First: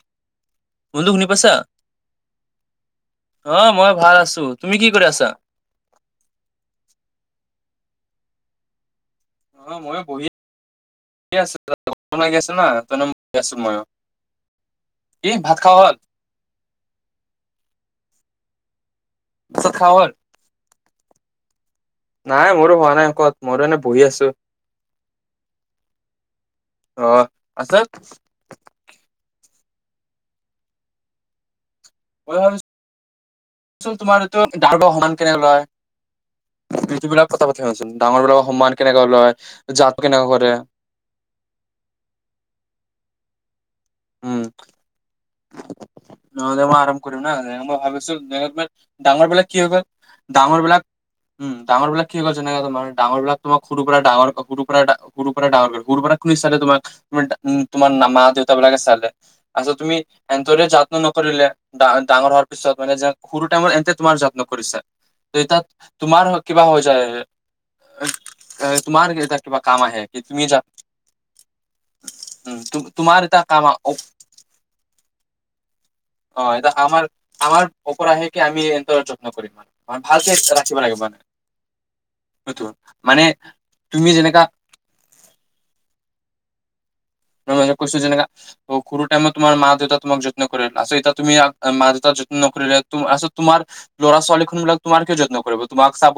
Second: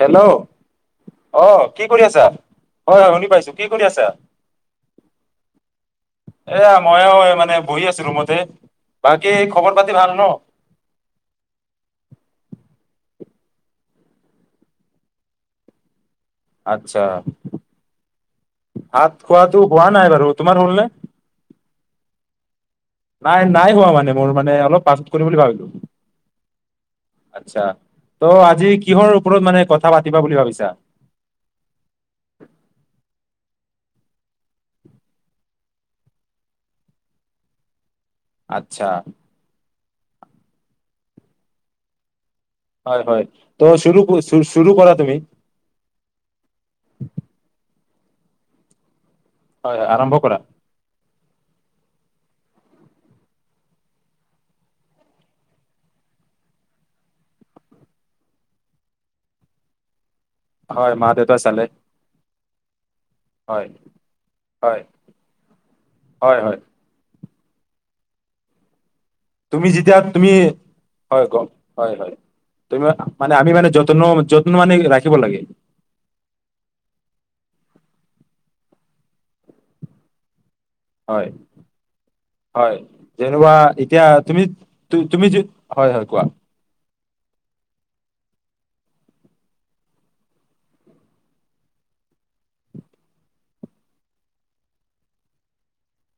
Hello, বন্ধু শুনি পাইছা? অহ', কি কৰি আছা? হয় -হয় শুনি পাইছো, অ কি কৰি মই আছা? ভাল আছো। তুমি কি কৰি আছা? এয়া মইও মানে বহি আছ ছো কোনোমতে। অহ', মইও বহি [unintelligible] লাগি আছে ন। [unintelligible] আছোঁ মইও, কি ভাত খোৱা হ'ল? আচ্ছা, ভাত ভাত খোৱাাটো চাত হোৱা খাৱা হ'ল? নাই বাৰু, তোমাৰ হ'ল নে? নাই মোৰো হোৱা ক'ত নাই- মোৰো নাই এনে হোৱা বহি মানে, আছো। মোৰ মানে অলপ পাছত কৰিম বুলি ভাবিলো, অ আচ্ছাঁ, পাছত ত' আজি কিহৰ ওপৰত মানে কথা পাতিবা বুলি ভাবিছা? মই ভাবিছোঁ চোন তোমাৰ [unintelligible] সমান কেনে লয়। ডাঙৰ বিলাকৰ সন্মান আচ্ছা কেনেকৈ লয় জাত কেনেকা কৰে। হয়- হয়। ত' উম চু-চুৰু কৰা তুমি। নহ'লে মই আৰাম কৰোঁ না, নে মই ভাব [unintelligible] ডাঙৰ বিলাক কি হৈ হয় গ'ল, হয় আৰম্ভ কৰা ডাঙৰ বিলাক। উম', ডাঙৰ বিলাক কি কৰিছে এনেকা তোমাৰ, ডাঙৰ বিলাক তোমাক সৰুৰ পৰা ডাঙৰ সৰু পৰা সৰুৰ পৰা ডাঙৰ কৰে সৰু পৰা কোন ষ্টাইলত তোমাক তমাৰ উম তোমাৰ মা-মা দেউতাবিলাকে চালে, পিছত তুমি এ তৰি হয় যত্ন মা দেউতা নকৰিলে চালে ডা ডাঙৰ হোৱাৰ ত পিছত মানে সৰু হয় টাইমত এন্ত তোমাৰ যত্ন কৰিছা হয় এতিাত তোমাৰ হয় হয় কিবা হৈ যায় [inaudible] কিবা তুমি কাম যেতিয়া আহে কি তুমি যা হয় ক হয় উম, হয়ুমি তুম- তোমাৰ মানে এটা আমি কাম মানে আ- যতন অ', য মানে ৰাখিব লাগে অ এটো আমাৰ আমাৰ অপৰাহেকে আমি এ যত্ন কৰিম মানেে ভালকে ৰা হয় হয় মানে যেনেুৱা তুমি যেনেকা এতিয়াুমি তুমি য হয় হয় কোৱা ম মাজত কৈছো যেনেকা সৰু টাইমত তোমাৰ ম দেউতাোমাক যত্ন কৰিলে আ তুমি মা দেউত যত্নকৰিলে আ তোমাৰ ল'ৰা ছোৱালীখন বিলাক তোমাৰ কিয় যত্ন কৰিব তোমাক চাব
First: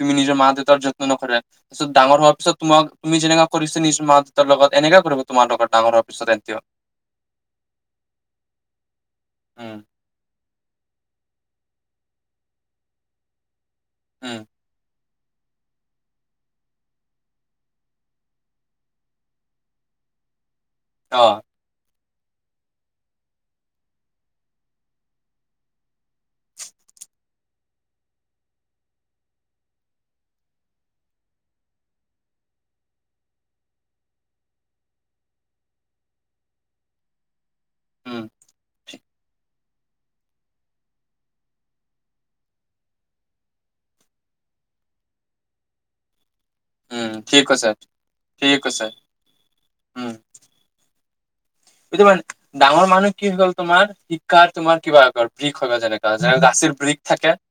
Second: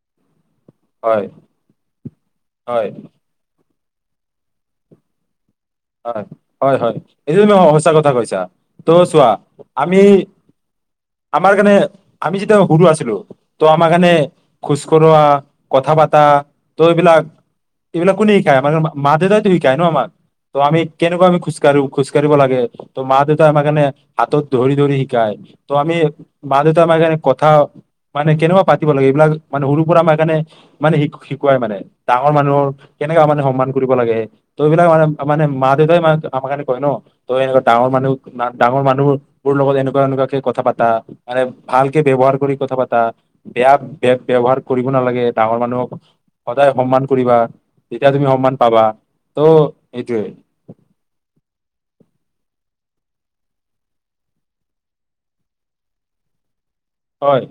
তুমি নিজৰ মা দেউতা যত্ন হয় নকৰোৰাছ ডাঙৰ হোৱাৰ পিছত তোম হয় তুমিনো কৰিছে নিশ্চয় মা দেউতৰ লগত এনেককা কৰিব তোমাৰ লগ হয় হয় হয় এইটো ত সচা কথা কৈছা ত' চোৱা উম আমি আমাৰ কাৰনে আমি যেতিয়া হুৰুু আছিলো তো আমাৰখে উম খুজ কৰোৱা কথা পাতা ত এইবিলাক এইবিলাক কোনে শিকায় মানে মা দেউতাইতো শিকায় ন আমাক তমি অ কেনেকুৱ আমি খোজকাঢ়ো খোজ কঢ় লাগে' মা দেউতাই আমাৰ কাৰণে হাতত ধৰি ধৰি শিকায় ত আমি মা দেউতা আমাৰ কাৰণে কথা মানে কেনেকুৱা পাতিব লাগে এইবিলাক মানে সৰুৰ পৰা আমাৰ কাৰণে মানে শ শিকুৱাই মানে ডাঙৰ মানুহৰ কেনেকুৱা মানে সন্মান কৰিব লাগে ত এইবিলাক মানে মান মা দেউতাই ম মাৰ মে কয় ন তই এনে ডাঙৰ মানুহ উম ডাঙৰ মানুহৰ মোৰ লগত এনেকুৱা এনেকুৱাকে কথা পাতা মানে ভালকে ব্য়ৱহাৰ কৰি কথা পাতা বেয়া বয় ব্য্য়ৱহাৰ কৰিব নালাগে ডাঙৰ মানুহক সদায় সন্মান উম কৰিবা ঠিক কৈছা তেতিয়া তুমি সন্মান ঠিক পাবা কৈছা ত' এইটোৱে সটো মানে ডাঙৰ মানুহ কি হৈ গ'ল তোমাৰ শিক্ষাৰ তোমাৰ কিবা বিৃষ হয় যেনেককা যেনে গাচীৰ ৰিক থাকে হয়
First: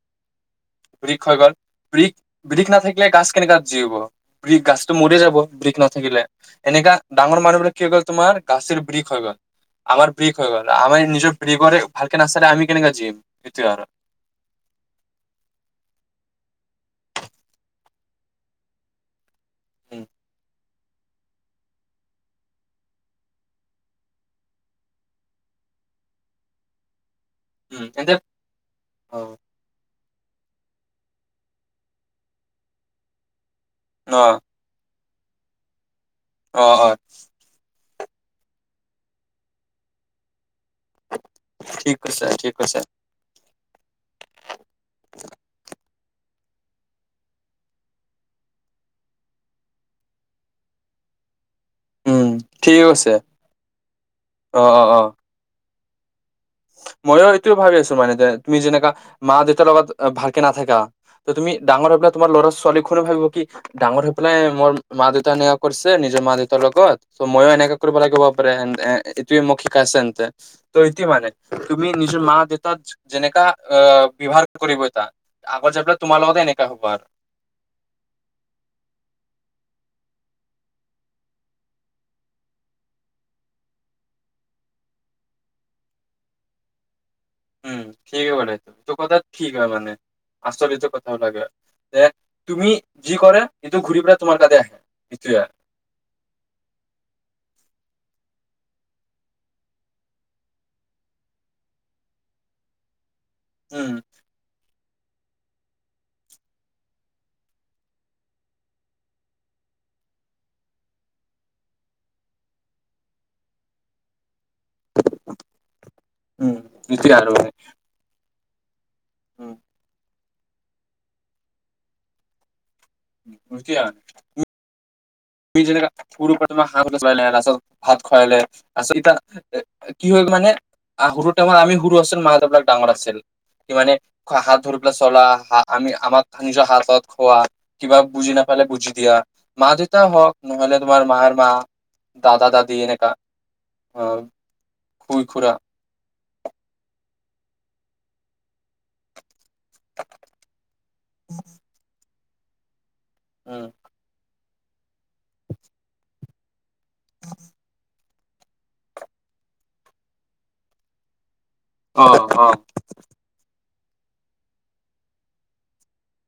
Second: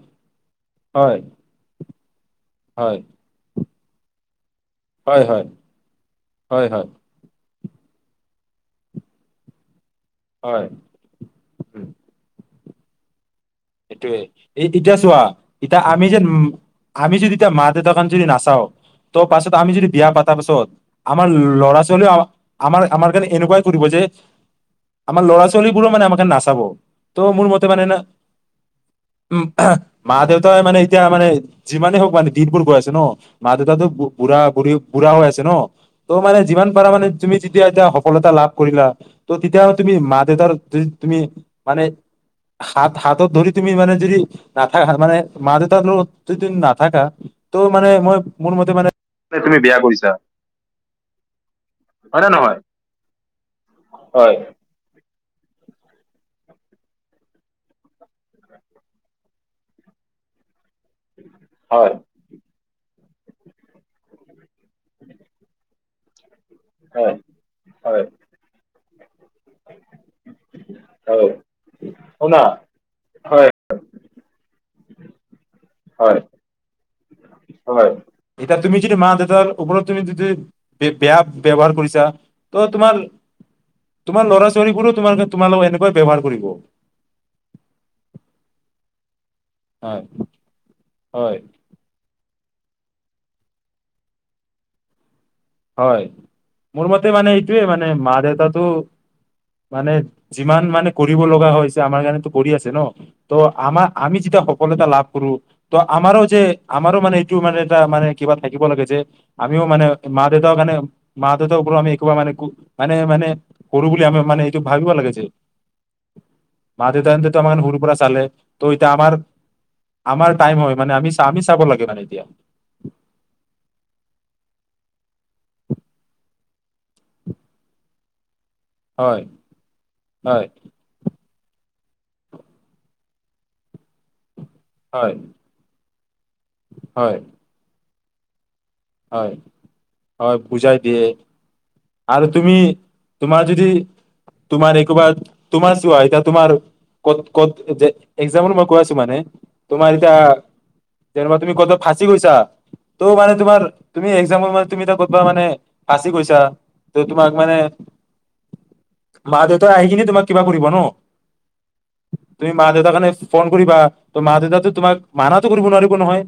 হয় বৰিক হৈ গ'ল প্ৰ বিধষ হয় নাথাকিলে গাছ কেনেককা যিিব বিষ গাছতটো মৰি হয় যাব হয় বিষ নাথাকিলে হয় হয় এনেককা ডাঙৰ মানুহবিলাক কি গ'ল তোমাৰাশীৰ পৰি খ গ আমাৰ ব্ৰিক হৈ গল হয় আাৰ নিজৰ ব্ৰগৰে ভালকে নাচে আম কেনে গৈ যিম সেইটোয়ে এই এতিয়া চোৱা এতিয়া আমি যেন উ আমি যদিতিয়া মা দেউতাকান যদি নাচাও ত তাৰ পাছত আমি যদি উম বিয়া পাতাৰ পাছত আমাৰ ল'ৰা ছোৱালী আমাৰ আমাৰ কাৰণে এনেকুৱাই কৰিব যে আমাৰ লৰা ছোৱালীবোৰো মানে আমাৰ কাৰণ নাচাব তো মোৰ মতে মানে উম ন এন্তে অ উম মা দেউতাই মানে এতিয়া মানে যিমানেই হওক মানে দিনবোৰ গৈ আছে ন মা দেউতাটোো অ বু়ৰা বু়ী বুঢ়া হৈ আছে ন ত' মানে অ যিমান অ পাৰা মানে তুমি যেতিয়া এতিয়া সফলতা লাভ কৰিলা ত তেতিয়া তুমি মা দেউতাৰ তুমি মানে ঠিক কৈছে ঠিক কৈছে হাত হাতত ধৰি তুমি মানে যদি নাথাকাত মানে মা দেউতাৰো ত তুমি নাথাকা ত' মানে মই মোৰ মতে মানে তুমি বেয়া কৰিছা হয় নে উম নহয় ঠিক আছে হয় অ অ অ ময়ো এইটোও ভাবি আছো মানে যে তুমি যেনেকাা মা দেউতাৰ লগত ভালকে নাথাকা তুমি হয় ডাৰাবিল তোাৰ ল'ৰা ছোৱালী ো ভাবিব কি ডাঙৰ হৈ পেলাই মোৰ মা দেউতা নিয়া কৰিছে নিজৰ মা দেউতা ত তৰ লগত হয় ত' ময়ো এনেকাে কৰিব হয় লাগিব পাৰে অ ইতিি মখিক আছেন্ত ত ইতি মানে হয় তুমি নিজৰ মা শুনা দেউতাত যেনেকা হয় বিভাগ কৰিব এটা আগত যাই পেলাই তোমাৰ হয় লগতে এনেকা হ'ব আৰু হয় এয়া তুমি য মা দে তুমি যদি বেয়া ব্য়ৱহাৰ কৰিছা ত তোমাৰ তোমাৰ ল'ৰা ছোৱালীবোোৰো তোমাৰ তোমালোক এনেকুৱা ব্ৱহাৰ কৰিব উম সেই বি বলাইটোো ত কথাাত ঠিক হয় মানে আচলত কথাাব হয় লাগে দে তুমি যি কৰে কিন্তু ঘূৰি ফুা তোমাৰ কে আহে নিশ হয় মোৰ মতে মানে এইটোোৱে মানে মা দেউতটো মানে যিমান মানে কৰিব লগা হয় যে আমাৰ কাৰণো কৰি আছে ন ত আমাৰ উম আমি যেতিয়া সকলো এা লাভ কৰো ত আমাৰো যে আমাৰো মানে এইটো মানে এটা মানে কিবা থাকিব লাগে যে আমিও মানে মা দেউতা কাৰণে মা দেউতাৰ ওপৰত আমি একোবা মানে মানে মানে কৰো বুলি আমি মানে ভাবিব লাগিছিল উম মা দেউতা তেতিয়া আৰু মানে তোমাৰ সুৰ পৰা চালে ত' আমাৰ, উম আমাৰ টাইম হয় মানে আমি আমি চাব লাগে মানে এতিয়া। [unintelligible] তুমি যেনে সৰুপমাৰ হাঁহ গচুৱাই ল তাৰপাছত ভাত খোৱাই লে আছত হয় এতয়া কি হয় মানে আহুৰত আমি হৰু আছিল মা দেউতাক ডাঙৰ আছিল কি মানে হাত ধৰপাক হয় চলা বা ‌আমি আমাক। ধনিজ হাতত হয় খোৱা। কিবা বুজি না বুজি দিয়া হয় মা দেউ হয় বুজাই দিয়ে আৰু দাদা তুমি দাদি এনেকা তোমাৰ যদি অ তোমাৰ একোবা খুই খুৰা তোমাৰ চোৱা এয়া তোমাৰ ক'ত ক'ত যে এজামৰ মানে তোমাৰ এতিয়া দেৰমাহ তুমি কতো কি কৈছা ত' মানে তোমাৰ উম এজামৰ মানে তুমি এ ক'তবা মানে ফাচি কৈছা। ত তোমাক মানে মা দেউতাই আহি কি তোমাক কিবা কৰিবা ন। অ অ তুমি মা দেউতাৰ কাৰণে ফোন কৰিবা। তই মা দেউতা তোমাক মানাটো কৰিব নোৱাৰিব নহয়।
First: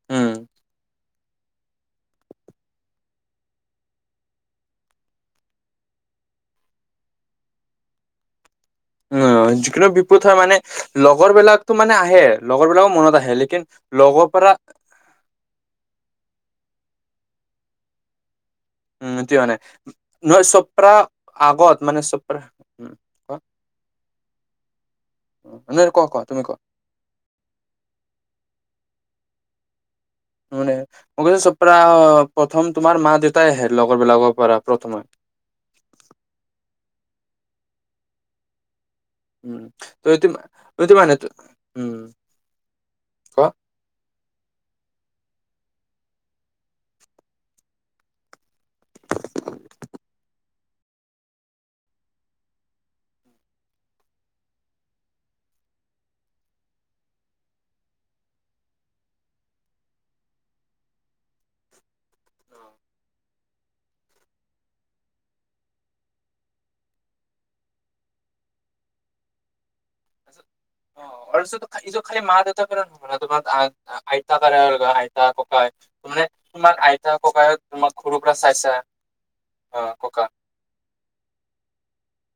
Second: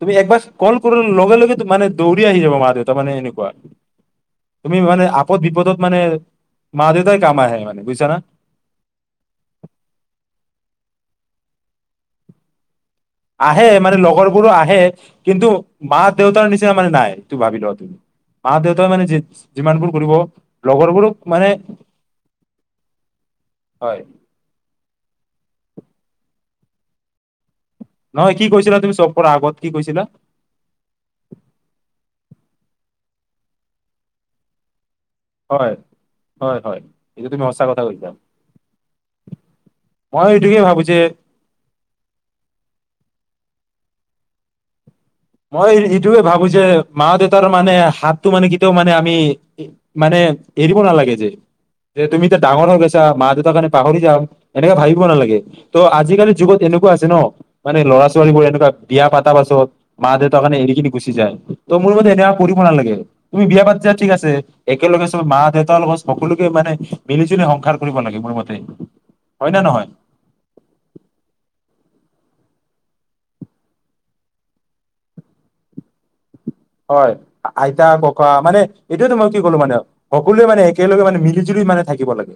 তুমি উম একবাৰ কল কৰ লগে, লগে মানে দৌৰি আহি যাব মা দেউতা মানে এনেকুৱা তুমি মানে আপদ বিপদত মানে মা দেউতাই কাম আহে মানে বুজিছা না। উ যিকোনো বিপদ হয় মানে লগৰ বিলাকতো মানে আহে লগৰ বিলাক আহে মানে লগৰবোৰো আহে কিন্তু মা দেউতাৰ নিচিনা মানে নাই ত ভাবি ল মা দেউতাই মানেি উম, এইটো মানে যিমানবোৰ কৰিব নহয় চপ্ৰা লগৰবোৰক মানে আগত মানে চপ্ৰা উম, কোৱা হয়। ক কোৱা তুমি কোৱা। নহয় কি কৈছিলা তুমি চব পৰা আগত কি কৈছিলা। মানে মই কৈছো চপ্ৰা প্ৰথম তোমাৰ মা দেউতাই আহে লগৰবিলাকৰ পৰা প্ৰথমে হয়, হয়, হয় এইটো তুমি সঁচা কথা কৈছা। মই এইটোকে ভাবো যে [unintelligible] মই এইটয়ে ভাবো যে মা দেউতাৰ মানে হাতটো মানে কেতিয়াও মানে আমি মানে এৰিব নালাগে যে যে তুমি এতিয়া ডাঙৰ হৈ গৈছা মা দেউতাৰ কাৰণে পাহৰি যাম এনেককাে ভাবিব নালাগে ত' আজিকালিৰ যুগত এনেকুৱা আছে ন মানে লৰা ছোৱালীবোৰ এনেকুৱা বিয়া পতা পাছত মা দেউতা এৰি কিননে গুচি যায় মোৰ ম এনেকুৱা কৰিব নালাগে। তুমি বিয়া পাতিছা ঠিক আছে। একেলগে চব মা দেউতাৰ লগত সকলোকে মানে, মিলি জুলি সংসাৰ কৰিব লাগে মোৰ মতে। হয়! নে নহয়? [unintelligible] আইতা হয়! ককাই আইতা তোমাক সৰুৰ ককা পৰা মানে, চাইছা এইটোয়তো মই কি ক'লো মানে, অ', ককা সকলোৱে মানে একেলগে মানে মিলি জুলি মানে থাকিব লাগে।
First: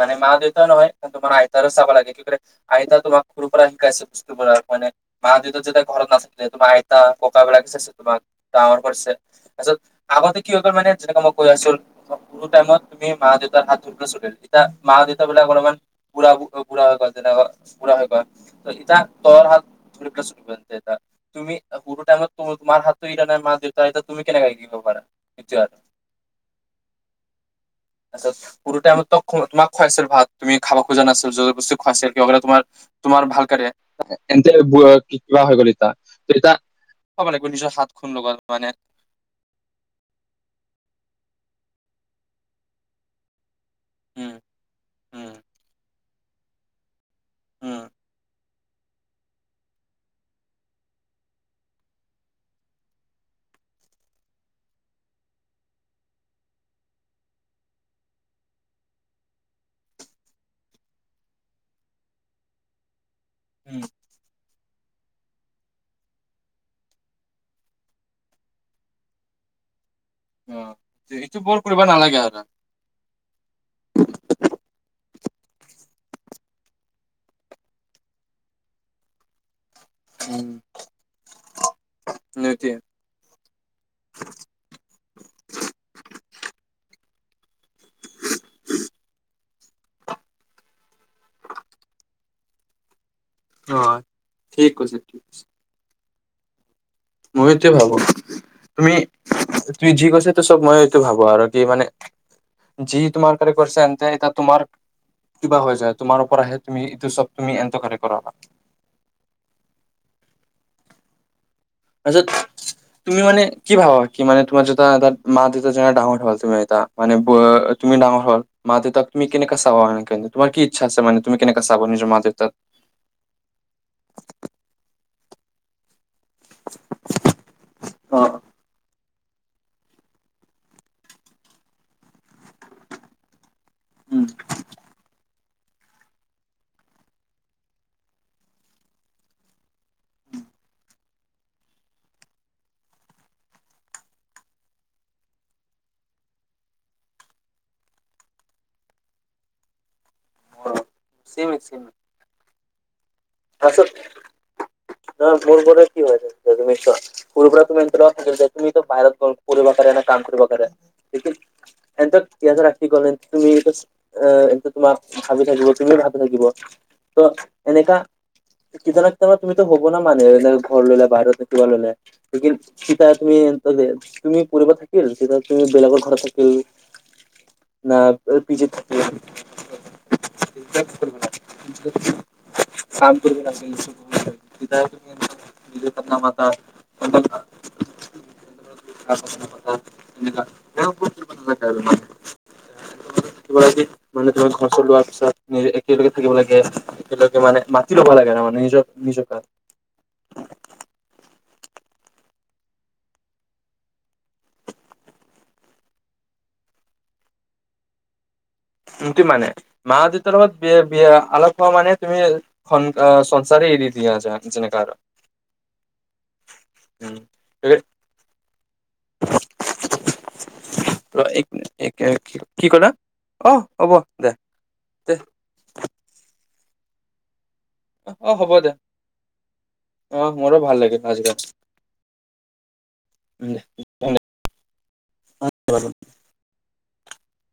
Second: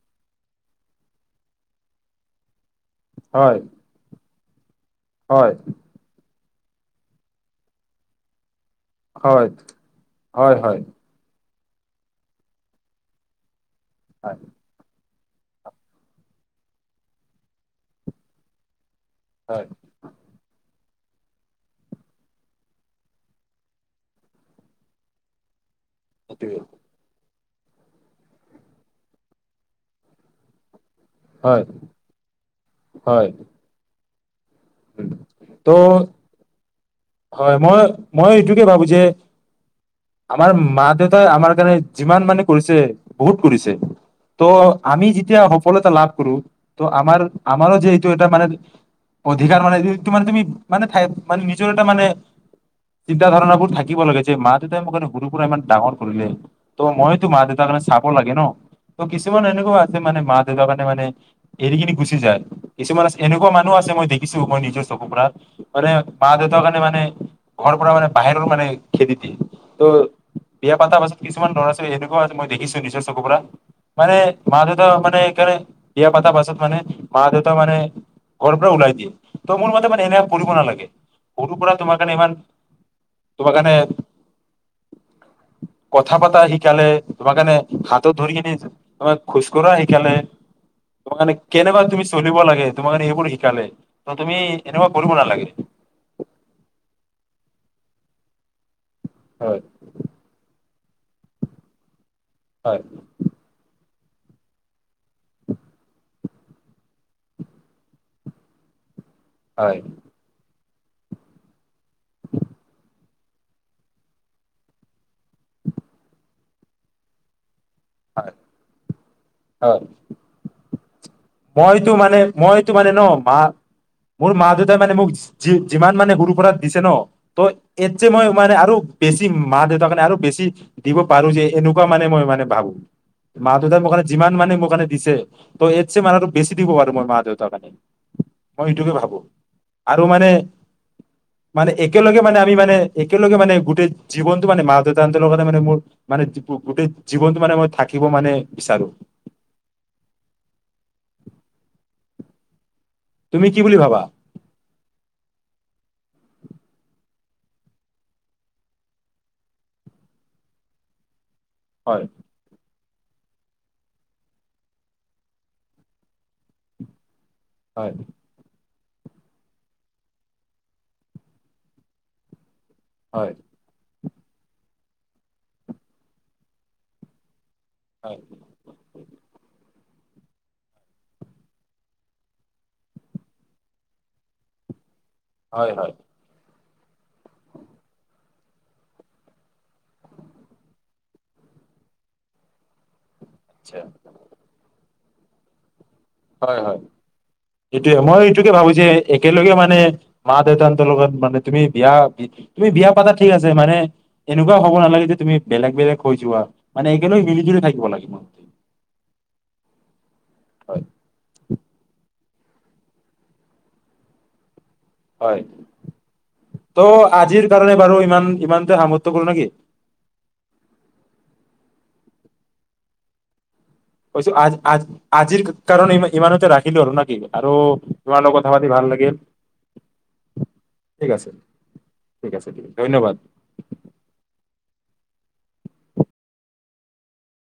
মানে মা দেউতা নহয়। তোমাৰ আইতাৰক চাব লাগে আইতা তোমাক সৰু হয় পৰা শিকাইছে বস্তুবোৰৰ হয়নে? মা হয় দেউতা যেতিয়া ঘৰত নাছিল। তোমাৰ আইতা ককা বোৰে চাইছে তোমাক। ডাঙৰ কৰিছে। হয় তাৰপাছত আগতে কি হয় হৈ হয় মানে যে [unintelligible] সেইটো টাইমত তুমি মা দেউতাৰ হাত ধ হয় এতিয়া মা দে দেউতা বিলাক অলপমান বুঢ়া বুঢ়া হৈ গ'ল, বুঢ়া হৈ গ'ল। এতিয়া হয় [unintelligible] দেউতা, তুমি সেইটো টাইমত তোমাৰ হাতত নাই মা দেউতা তুমি কেনেকে শিকিব পাৰা তেতিয়াহ'লে? সেইটোৱে! আচ্ছা! সৰুতে আমাক তোমাক খোৱাইছিল ভাত, তুমি খাবা [unintelligible] হয় বস্তু খুৱাইছিল তোমাৰ তোমাৰ হয় ভাল কাৰনে। [unintelligible] ত' এতিয়া খাব লাগিব হয়। নিজৰ মই হাত খুন মই লগত এইটোকে মানে ভাবোঁ যে, আমাৰ মা দেউতাই আমাৰ কাৰণে যিমান মানে কৰিছে, বহুত কৰিছে। উম ত' আমি উম যেতিয়া সফলতা লাভ [unintelligible] ত' আমাৰ আমাৰো উম যিহেতু এটা মানে অধিকাৰ মানেটো মানে তুমি মানে [unintelligible] মানে নিজৰ এটা মানে চিন্তাাধাৰণা বোৰ থাকিব লাগে যে, মা দেউতাই মোৰ মানে সৰু পৰা ইমান ডাঙৰ কৰিলে। ত' মইতো মা দেউতাৰ কাৰণে চাব লাগে ন'। ত' কিছুমান এনেকুৱা আছে মানে, মা দেউতাৰ কাৰণে মানে, এৰি কিনে গুচি যায় কিছুমান আছে এনেকুৱা মানুহ উম আছে মই দে মই নিজৰ চকু পৰা মানে, মা দেউতাৰ কাৰণে মানে, ঘৰ পৰা মানে বাহিৰৰ মানে, খেদি দিয়ে। ত' অ বিয়া পাতাৰ তো পাছত এইটো কিছুমান বৰ ল'ৰা কৰিব ছোৱালী নালাগে এনেকুৱা আছে, আৰু মই দেখিছো নিজৰ চকুৰ পৰা মানে, মা দেউতা মানে কাৰণ বিয়া পাতা পাছত মানে, মা দেউতা মানে, ঘৰ পৰা ওলাই দিয়ে। ত' মোৰ মতে মানে এনেকুৱা উম কৰিব নালাগে। সৰু পৰা তোমাৰ কাৰণে ইমান, সেইটোৱে তোমাৰ কাৰণে, কথা পতা শিকালে, তোমাৰ কাৰণে হাতত ধৰি কিনে তোমাক খোজ কঢ়া শিকালে, তোমাৰ কাৰনে, কেনেকুৱা তুমি চলিব লাগে তোমাৰ কাৰণে এইবোৰ শি শিকালে। অ তুমি ঠিক এনেকুৱা কৈছে কৰিব নালাগে? মইয়ো ত' ভাবোঁ। তুমি, হয় তুমি যি কৈছে, তো চব মই সেইটো ভাবোঁ আৰু কি মানে হয় জীটো মাৰকাৰৰে কছো এতিয়া এ তোমাৰ কিবা হৈ যায় তোমাৰ ওপৰত আহে তুমি এইটো চব তুমি কৰা হয় তাৰিছত তুমি মানে কি ভাবা কি মানে তোমাৰ যেতয়াাত মাতি জে ডাঙঠ হোৱা ম মানে তুমি ডাঙৰ হয় হল মা দেউতাক তুমি কেনেকা হয় চাবা এন্ত তোমাৰ কি ইচ্ছা আছে মানে তুমি কেনেকা চাব মইতো নিজৰ মানে মা দেউতাক মইতো মানে ন মা ি যিমান মানে গুৰু দিছে ন ত এ যে অ মই মানে আৰু বেছি মা দেউতাক কাৰণে আৰু বেছি দিব পাৰো যে এনেকুৱা মানে মই মানে ভাবো মা দেউতাই মোৰ কাৰণে উম যিমান মানে মোৰ কাৰণে দিছে ত এছে মান আৰুটো বেছি দিব পাৰো মই মা দেউতাৰ কাৰণে মই এইটোকে ভাবো আৰু মানে মানে একেলগে মানে আমি মানে একেলগে মানে গোটেই জীৱনতটো মানে মা দেউতাহ কাৰণে মানে মোৰ মানে গোটেই জীৱনটো মানে মই থাকিব মানে বিচাৰো অ চিম চিম তুমি কি বুলি ভাবা ন মোৰ গ কি হৈ যাব তুমি চ কৰুবৰাত তমে তুমি বাহিৰত পবা কৰা ন কাম কৰিবা কৰা দেখি হয় এন্ত কিছৰা কি কল তুমি এইটো এটো তোমাক ভাবি থাকিব তুমিও ভাবি থাকিব ত হয় এনেকাা তেতিয়া লাগ ম তুমি টো হ'ব না মানে এ ঘৰ ললে বাহিৰত কিবা ললে সিন শিিকাই হয় তুমিন্ত দে তুমি পৰিব থাকিল তেতিয়া তুমি বেলেগৰ ঘৰত থাকিল ন হয় পি চাম কৰিব ৰাখছ [inaudible] হয় নিজে হয় পন মাাতা [inaudible] কিব আচ্ছা মানে ধৰ ফচলোৱা [inaudible] তেওঁলোকে থাকিব লাগে হয় হয় তেওঁলোকে মানে মাতি এইটোয়ে ল'ব মই লাগে ত এইটোকে মানে ভাবো নিজৰ যে নিজৰ ক একেলগে মানে মা দেউতাহৰ লগত মানে তুমি বিয়া তুমি বিয়া পাতা ঠিক আছে মানে এনেকুৱা হব নালাগে যে তুমি বেলেগ বেলেগ হৈ যোৱা মানে একেলগ মিলি জুলি থাকিব লাগিব সটো মানে মা দেত লগত বি হয় বিয়া আলপ হোৱা মানে তুমি খং এ সংসাৰে এৰি দিয়া যা যেনেক হয়, ত' উম আজিৰ কাৰণে বাৰু ইমান ইমান [unintelligible] কৰোঁ না কি? এ কি কি কলা? হ'ব দে [unintelligible] আজ আজ দে আজিৰ ক কাৰণে ইম ইমানতে ৰাখ [unintelligible] ত' তোমাৰ অ লগত হ'ব থা পাতি দে ভাল লাগিল। অ মোৰো ভাল লাগিল ঠিক আজি আছে, ঠিক আছে [unintelligible] ধন্যবাদ। দে [unintelligible]